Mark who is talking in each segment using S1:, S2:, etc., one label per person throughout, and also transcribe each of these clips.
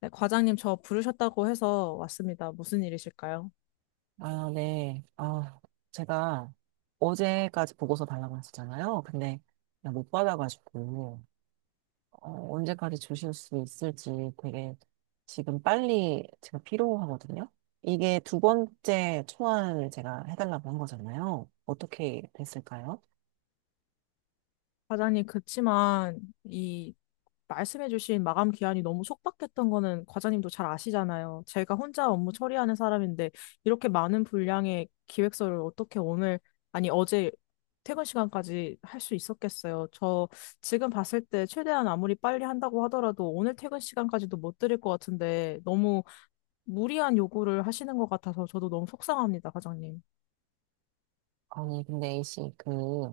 S1: 네, 과장님 저 부르셨다고 해서 왔습니다. 무슨 일이실까요?
S2: 아, 네. 아, 제가 어제까지 보고서 달라고 했었잖아요. 근데 그냥 못 받아가지고, 언제까지 주실 수 있을지 되게 지금 빨리 제가 필요하거든요. 이게 두 번째 초안을 제가 해달라고 한 거잖아요. 어떻게 됐을까요?
S1: 과장님, 그치만 이 말씀해주신 마감 기한이 너무 촉박했던 거는 과장님도 잘 아시잖아요. 제가 혼자 업무 처리하는 사람인데 이렇게 많은 분량의 기획서를 어떻게 오늘, 아니 어제 퇴근 시간까지 할 수 있었겠어요? 저 지금 봤을 때 최대한 아무리 빨리 한다고 하더라도 오늘 퇴근 시간까지도 못 드릴 것 같은데, 너무 무리한 요구를 하시는 것 같아서 저도 너무 속상합니다, 과장님.
S2: 아니, 근데 A씨, 그,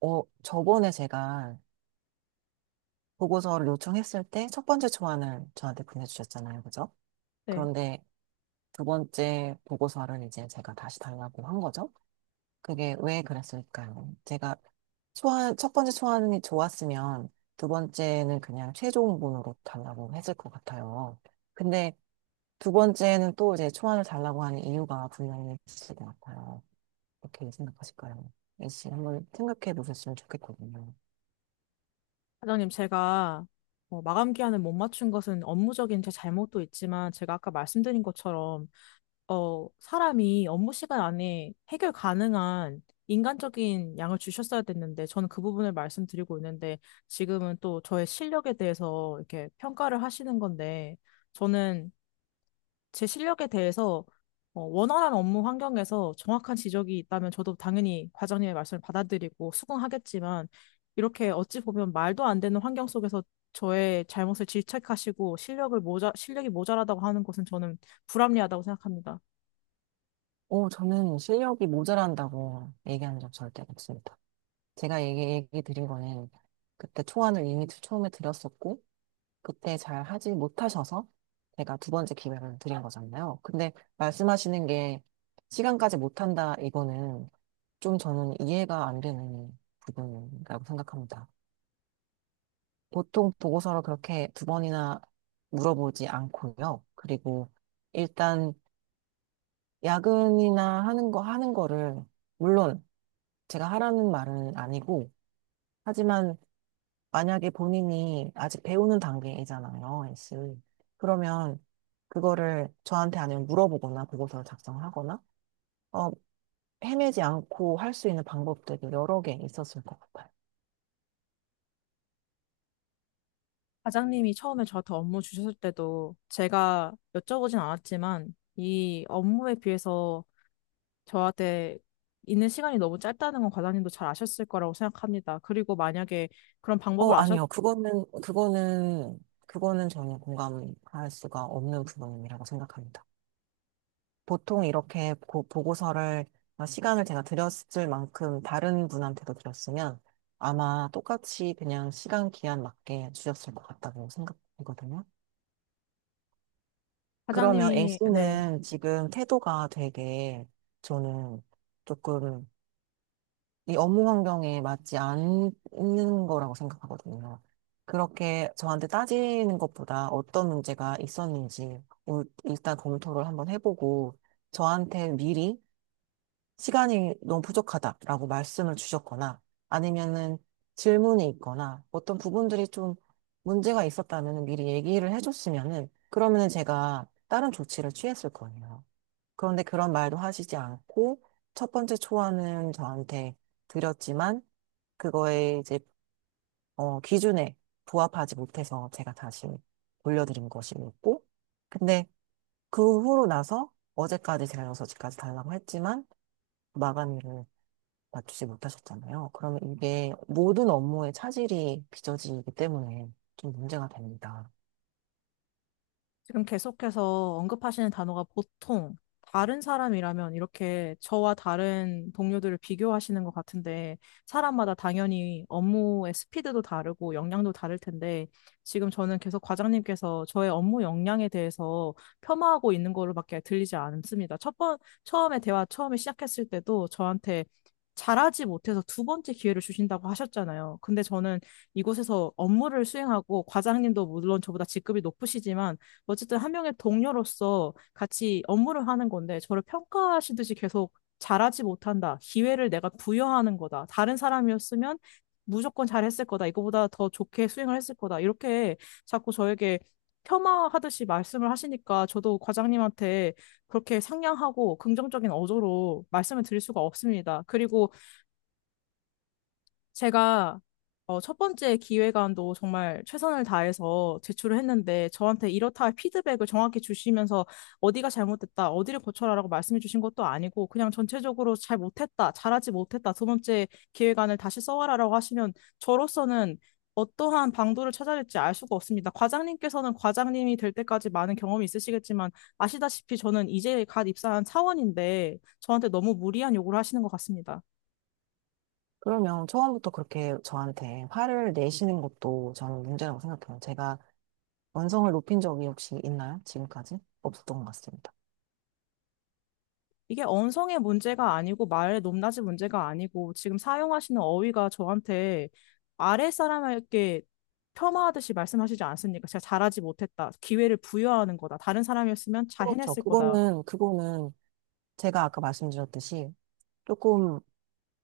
S2: 저번에 제가 보고서를 요청했을 때 첫 번째 초안을 저한테 보내주셨잖아요. 그죠?
S1: 네.
S2: 그런데 두 번째 보고서를 이제 제가 다시 달라고 한 거죠. 그게 왜 그랬을까요? 제가 첫 번째 소환이 좋았으면 두 번째는 그냥 최종본으로 달라고 했을 것 같아요. 근데 두 번째는 또 이제 소환을 달라고 하는 이유가 분명히 있을 것 같아요. 어떻게 생각하실까요? 애씨 한번 생각해 보셨으면 좋겠거든요.
S1: 사장님, 제가 마감 기한을 못 맞춘 것은 업무적인 제 잘못도 있지만, 제가 아까 말씀드린 것처럼 사람이 업무 시간 안에 해결 가능한 인간적인 양을 주셨어야 됐는데, 저는 그 부분을 말씀드리고 있는데 지금은 또 저의 실력에 대해서 이렇게 평가를 하시는 건데, 저는 제 실력에 대해서 원활한 업무 환경에서 정확한 지적이 있다면 저도 당연히 과장님의 말씀을 받아들이고 수긍하겠지만, 이렇게 어찌 보면 말도 안 되는 환경 속에서 저의 잘못을 질책하시고 실력이 모자라다고 하는 것은 저는 불합리하다고 생각합니다.
S2: 오, 저는 실력이 모자란다고 얘기한 적 절대 없습니다. 제가 얘기, 얘기 드린 거는 그때 초안을 이미 처음에 드렸었고, 그때 잘 하지 못하셔서 제가 두 번째 기회를 드린 거잖아요. 근데 말씀하시는 게 시간까지 못한다 이거는 좀 저는 이해가 안 되는 부분이라고 생각합니다. 보통 보고서를 그렇게 두 번이나 물어보지 않고요. 그리고 일단 야근이나 하는 거를 물론 제가 하라는 말은 아니고 하지만 만약에 본인이 아직 배우는 단계이잖아요, S. 그러면 그거를 저한테 아니면 물어보거나 보고서를 작성하거나, 어, 헤매지 않고 할 수 있는 방법들이 여러 개 있었을 것 같아요.
S1: 과장님이 처음에 저한테 업무 주셨을 때도 제가 여쭤보진 않았지만, 이 업무에 비해서 저한테 있는 시간이 너무 짧다는 건 과장님도 잘 아셨을 거라고 생각합니다. 그리고 만약에 그런 방법을 아셨
S2: 아니요. 그거는 전혀 공감할 수가 없는 부분이라고 생각합니다. 보통 이렇게 보고서를, 시간을 제가 드렸을 만큼 다른 분한테도 드렸으면 아마 똑같이 그냥 시간 기한 맞게 주셨을 것 같다고 생각되거든요. 그러면
S1: 네.
S2: A씨는 지금 태도가 되게 저는 조금 이 업무 환경에 맞지 않는 거라고 생각하거든요. 그렇게 저한테 따지는 것보다 어떤 문제가 있었는지 일단 검토를 한번 해보고 저한테 미리 시간이 너무 부족하다라고 말씀을 주셨거나 아니면은 질문이 있거나 어떤 부분들이 좀 문제가 있었다면 미리 얘기를 해줬으면은 그러면은 제가 다른 조치를 취했을 거예요. 그런데 그런 말도 하시지 않고 첫 번째 초안은 저한테 드렸지만 그거에 이제 기준에 부합하지 못해서 제가 다시 돌려드린 것이었고 근데 그 후로 나서 어제까지 제가 6시까지 달라고 했지만 마감일을 맞추지 못하셨잖아요. 그러면 이게 모든 업무에 차질이 빚어지기 때문에 좀 문제가 됩니다.
S1: 지금 계속해서 언급하시는 단어가 보통 다른 사람이라면, 이렇게 저와 다른 동료들을 비교하시는 것 같은데, 사람마다 당연히 업무의 스피드도 다르고 역량도 다를 텐데, 지금 저는 계속 과장님께서 저의 업무 역량에 대해서 폄하하고 있는 거로밖에 들리지 않습니다. 처음에 대화 처음에 시작했을 때도 저한테 잘하지 못해서 두 번째 기회를 주신다고 하셨잖아요. 근데 저는 이곳에서 업무를 수행하고, 과장님도 물론 저보다 직급이 높으시지만 어쨌든 한 명의 동료로서 같이 업무를 하는 건데, 저를 평가하시듯이 계속 잘하지 못한다, 기회를 내가 부여하는 거다, 다른 사람이었으면 무조건 잘했을 거다, 이거보다 더 좋게 수행을 했을 거다, 이렇게 자꾸 저에게 폄하하듯이 말씀을 하시니까 저도 과장님한테 그렇게 상냥하고 긍정적인 어조로 말씀을 드릴 수가 없습니다. 그리고 제가 첫 번째 기획안도 정말 최선을 다해서 제출을 했는데, 저한테 이렇다 할 피드백을 정확히 주시면서 어디가 잘못됐다, 어디를 고쳐라라고 말씀해 주신 것도 아니고, 그냥 전체적으로 잘 못했다, 잘하지 못했다, 두 번째 기획안을 다시 써와라라고 하시면 저로서는 어떠한 방도를 찾아야 될지 알 수가 없습니다. 과장님께서는 과장님이 될 때까지 많은 경험이 있으시겠지만, 아시다시피 저는 이제 갓 입사한 사원인데 저한테 너무 무리한 요구를 하시는 것 같습니다.
S2: 그러면 처음부터 그렇게 저한테 화를 내시는 것도 저는 문제라고 생각해요. 제가 완성을 높인 적이 혹시 있나요? 지금까지? 없었던 것 같습니다.
S1: 이게 언성의 문제가 아니고, 말의 높낮이 문제가 아니고, 지금 사용하시는 어휘가 저한테, 아래 사람에게 폄하하듯이 말씀하시지 않습니까? 제가 잘하지 못했다, 기회를 부여하는 거다, 다른 사람이었으면 잘
S2: 그렇죠.
S1: 해냈을 거다.
S2: 그거는 제가 아까 말씀드렸듯이 조금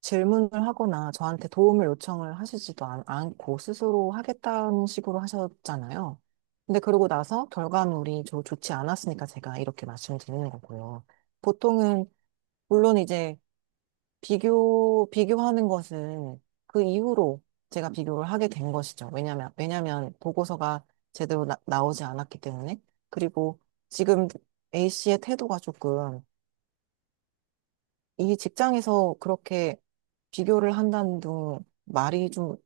S2: 질문을 하거나 저한테 도움을 요청을 않고 스스로 하겠다는 식으로 하셨잖아요. 근데 그러고 나서 결과물이 좋지 않았으니까 제가 이렇게 말씀드리는 거고요. 보통은, 물론 이제 비교하는 것은 그 이후로 제가 비교를 하게 된 것이죠. 왜냐면 보고서가 제대로 나오지 않았기 때문에. 그리고 지금 A씨의 태도가 조금 이 직장에서 그렇게 비교를 한다는 둥 말이 좀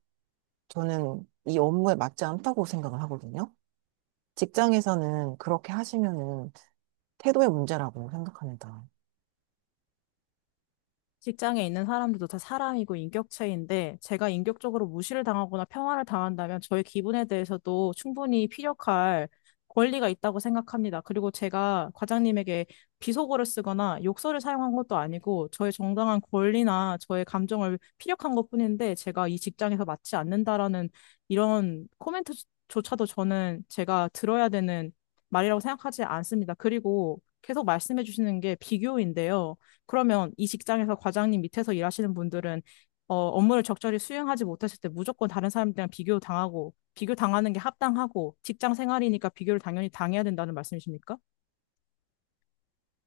S2: 저는 이 업무에 맞지 않다고 생각을 하거든요. 직장에서는 그렇게 하시면은 태도의 문제라고 생각합니다.
S1: 직장에 있는 사람들도 다 사람이고 인격체인데, 제가 인격적으로 무시를 당하거나 평화를 당한다면 저의 기분에 대해서도 충분히 피력할 권리가 있다고 생각합니다. 그리고 제가 과장님에게 비속어를 쓰거나 욕설을 사용한 것도 아니고, 저의 정당한 권리나 저의 감정을 피력한 것뿐인데, 제가 이 직장에서 맞지 않는다라는 이런 코멘트조차도 저는 제가 들어야 되는 말이라고 생각하지 않습니다. 그리고 계속 말씀해 주시는 게 비교인데요. 그러면 이 직장에서 과장님 밑에서 일하시는 분들은 업무를 적절히 수행하지 못했을 때 무조건 다른 사람들이랑 비교 당하고, 비교 당하는 게 합당하고 직장 생활이니까 비교를 당연히 당해야 된다는 말씀이십니까?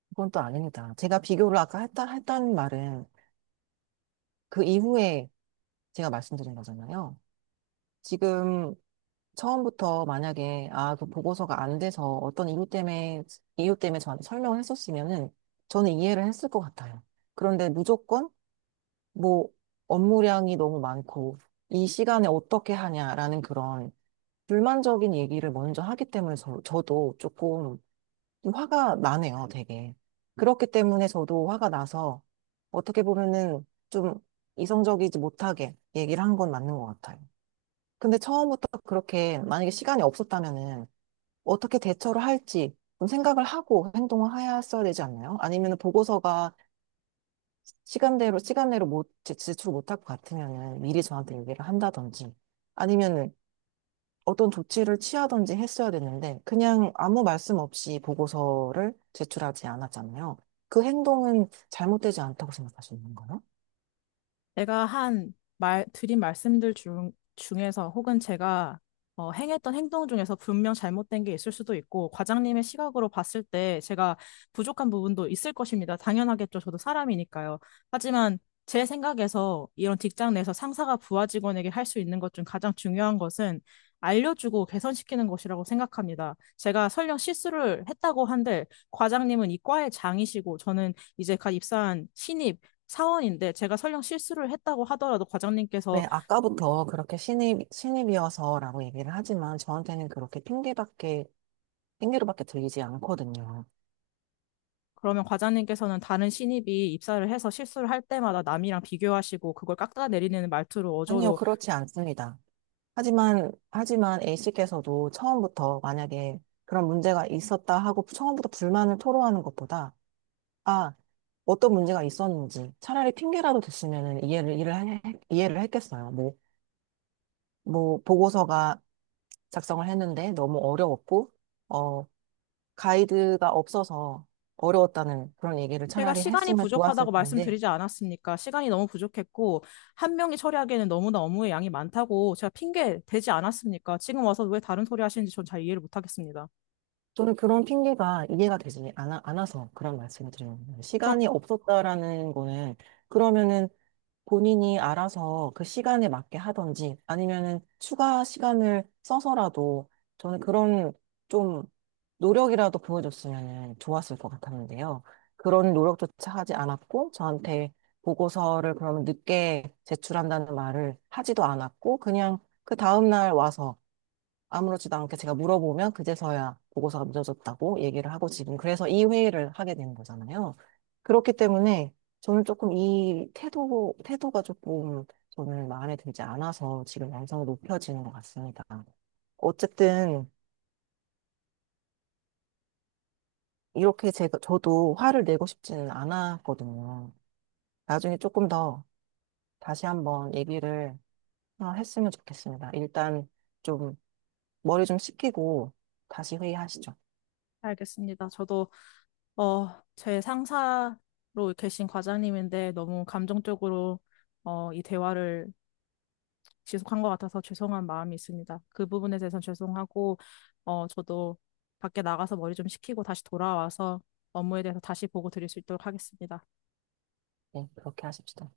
S2: 그건 또 아닙니다. 제가 비교를 아까 했다는 말은 그 이후에 제가 말씀드린 거잖아요. 지금 처음부터 만약에 아, 그 보고서가 안 돼서 어떤 이유 때문에 이유 때문에 저한테 설명을 했었으면은 저는 이해를 했을 것 같아요. 그런데 무조건 뭐 업무량이 너무 많고 이 시간에 어떻게 하냐라는 그런 불만적인 얘기를 먼저 하기 때문에 저도 조금 좀 화가 나네요, 되게. 그렇기 때문에 저도 화가 나서 어떻게 보면은 좀 이성적이지 못하게 얘기를 한 건 맞는 것 같아요. 근데 처음부터 그렇게 만약에 시간이 없었다면은 어떻게 대처를 할지 좀 생각을 하고 행동을 하였어야 되지 않나요? 아니면 보고서가 시간대로 못 제- 제출 못할 것 같으면은 미리 저한테 얘기를 한다든지 아니면은 어떤 조치를 취하든지 했어야 됐는데 그냥 아무 말씀 없이 보고서를 제출하지 않았잖아요. 그 행동은 잘못되지 않다고 생각하시는 건가요?
S1: 드린 말씀들 중에서, 혹은 제가 행했던 행동 중에서 분명 잘못된 게 있을 수도 있고, 과장님의 시각으로 봤을 때 제가 부족한 부분도 있을 것입니다. 당연하겠죠. 저도 사람이니까요. 하지만 제 생각에서 이런 직장 내에서 상사가 부하 직원에게 할 수 있는 것 중 가장 중요한 것은 알려주고 개선시키는 것이라고 생각합니다. 제가 설령 실수를 했다고 한들 과장님은 이 과의 장이시고 저는 이제 갓 입사한 신입 사원인데, 제가 설령 실수를 했다고 하더라도 과장님께서.
S2: 네, 아까부터 그렇게 신입이어서라고 얘기를 하지만 저한테는 그렇게 핑계밖에 핑계로밖에 들리지 않거든요.
S1: 그러면 과장님께서는 다른 신입이 입사를 해서 실수를 할 때마다 남이랑 비교하시고 그걸 깎아내리는 말투로,
S2: 아니요,
S1: 어조로.
S2: 그렇지 않습니다. 하지만 A씨께서도 처음부터 만약에 그런 문제가 있었다 하고 처음부터 불만을 토로하는 것보다, 아, 어떤 문제가 있었는지 차라리 핑계라도 됐으면 이해를, 이해를, 하- 이해를 했겠어요. 뭐, 보고서가 작성을 했는데 너무 어려웠고, 어, 가이드가 없어서 어려웠다는 그런 얘기를
S1: 제가
S2: 차라리
S1: 시간이
S2: 했으면 좋았을
S1: 부족하다고
S2: 텐데,
S1: 말씀드리지 않았습니까? 시간이 너무 부족했고 한 명이 처리하기에는 너무나 업무의 양이 많다고 제가 핑계 대지 않았습니까? 지금 와서 왜 다른 소리 하시는지 전 잘 이해를 못하겠습니다.
S2: 저는 그런 핑계가 이해가 않아서 그런 말씀을 드리는 거예요.
S1: 그럼
S2: 시간이 없었다라는 거는 그러면은 본인이 알아서 그 시간에 맞게 하든지 아니면은 추가 시간을 써서라도 저는 그런 좀 노력이라도 보여줬으면은 좋았을 것 같았는데요. 그런 노력조차 하지 않았고 저한테 보고서를 그러면 늦게 제출한다는 말을 하지도 않았고 그냥 그 다음날 와서 아무렇지도 않게 제가 물어보면 그제서야 보고서가 늦어졌다고 얘기를 하고 지금 그래서 이 회의를 하게 되는 거잖아요. 그렇기 때문에 저는 조금 이 태도가 조금 저는 마음에 들지 않아서 지금 양성이 높여지는 것 같습니다. 어쨌든 이렇게 저도 화를 내고 싶지는 않았거든요. 나중에 조금 더 다시 한번 얘기를 했으면 좋겠습니다. 일단 좀 머리 좀 식히고 다시 회의하시죠.
S1: 알겠습니다. 저도 어, 제 상사로 계신 과장님인데 너무 감정적으로 이 대화를 지속한 것 같아서 죄송한 마음이 있습니다. 그 부분에 대해서는 죄송하고, 저도 밖에 나가서 머리 좀 식히고 다시 돌아와서 업무에 대해서 다시 보고 드릴 수 있도록 하겠습니다.
S2: 네, 그렇게 하십시오.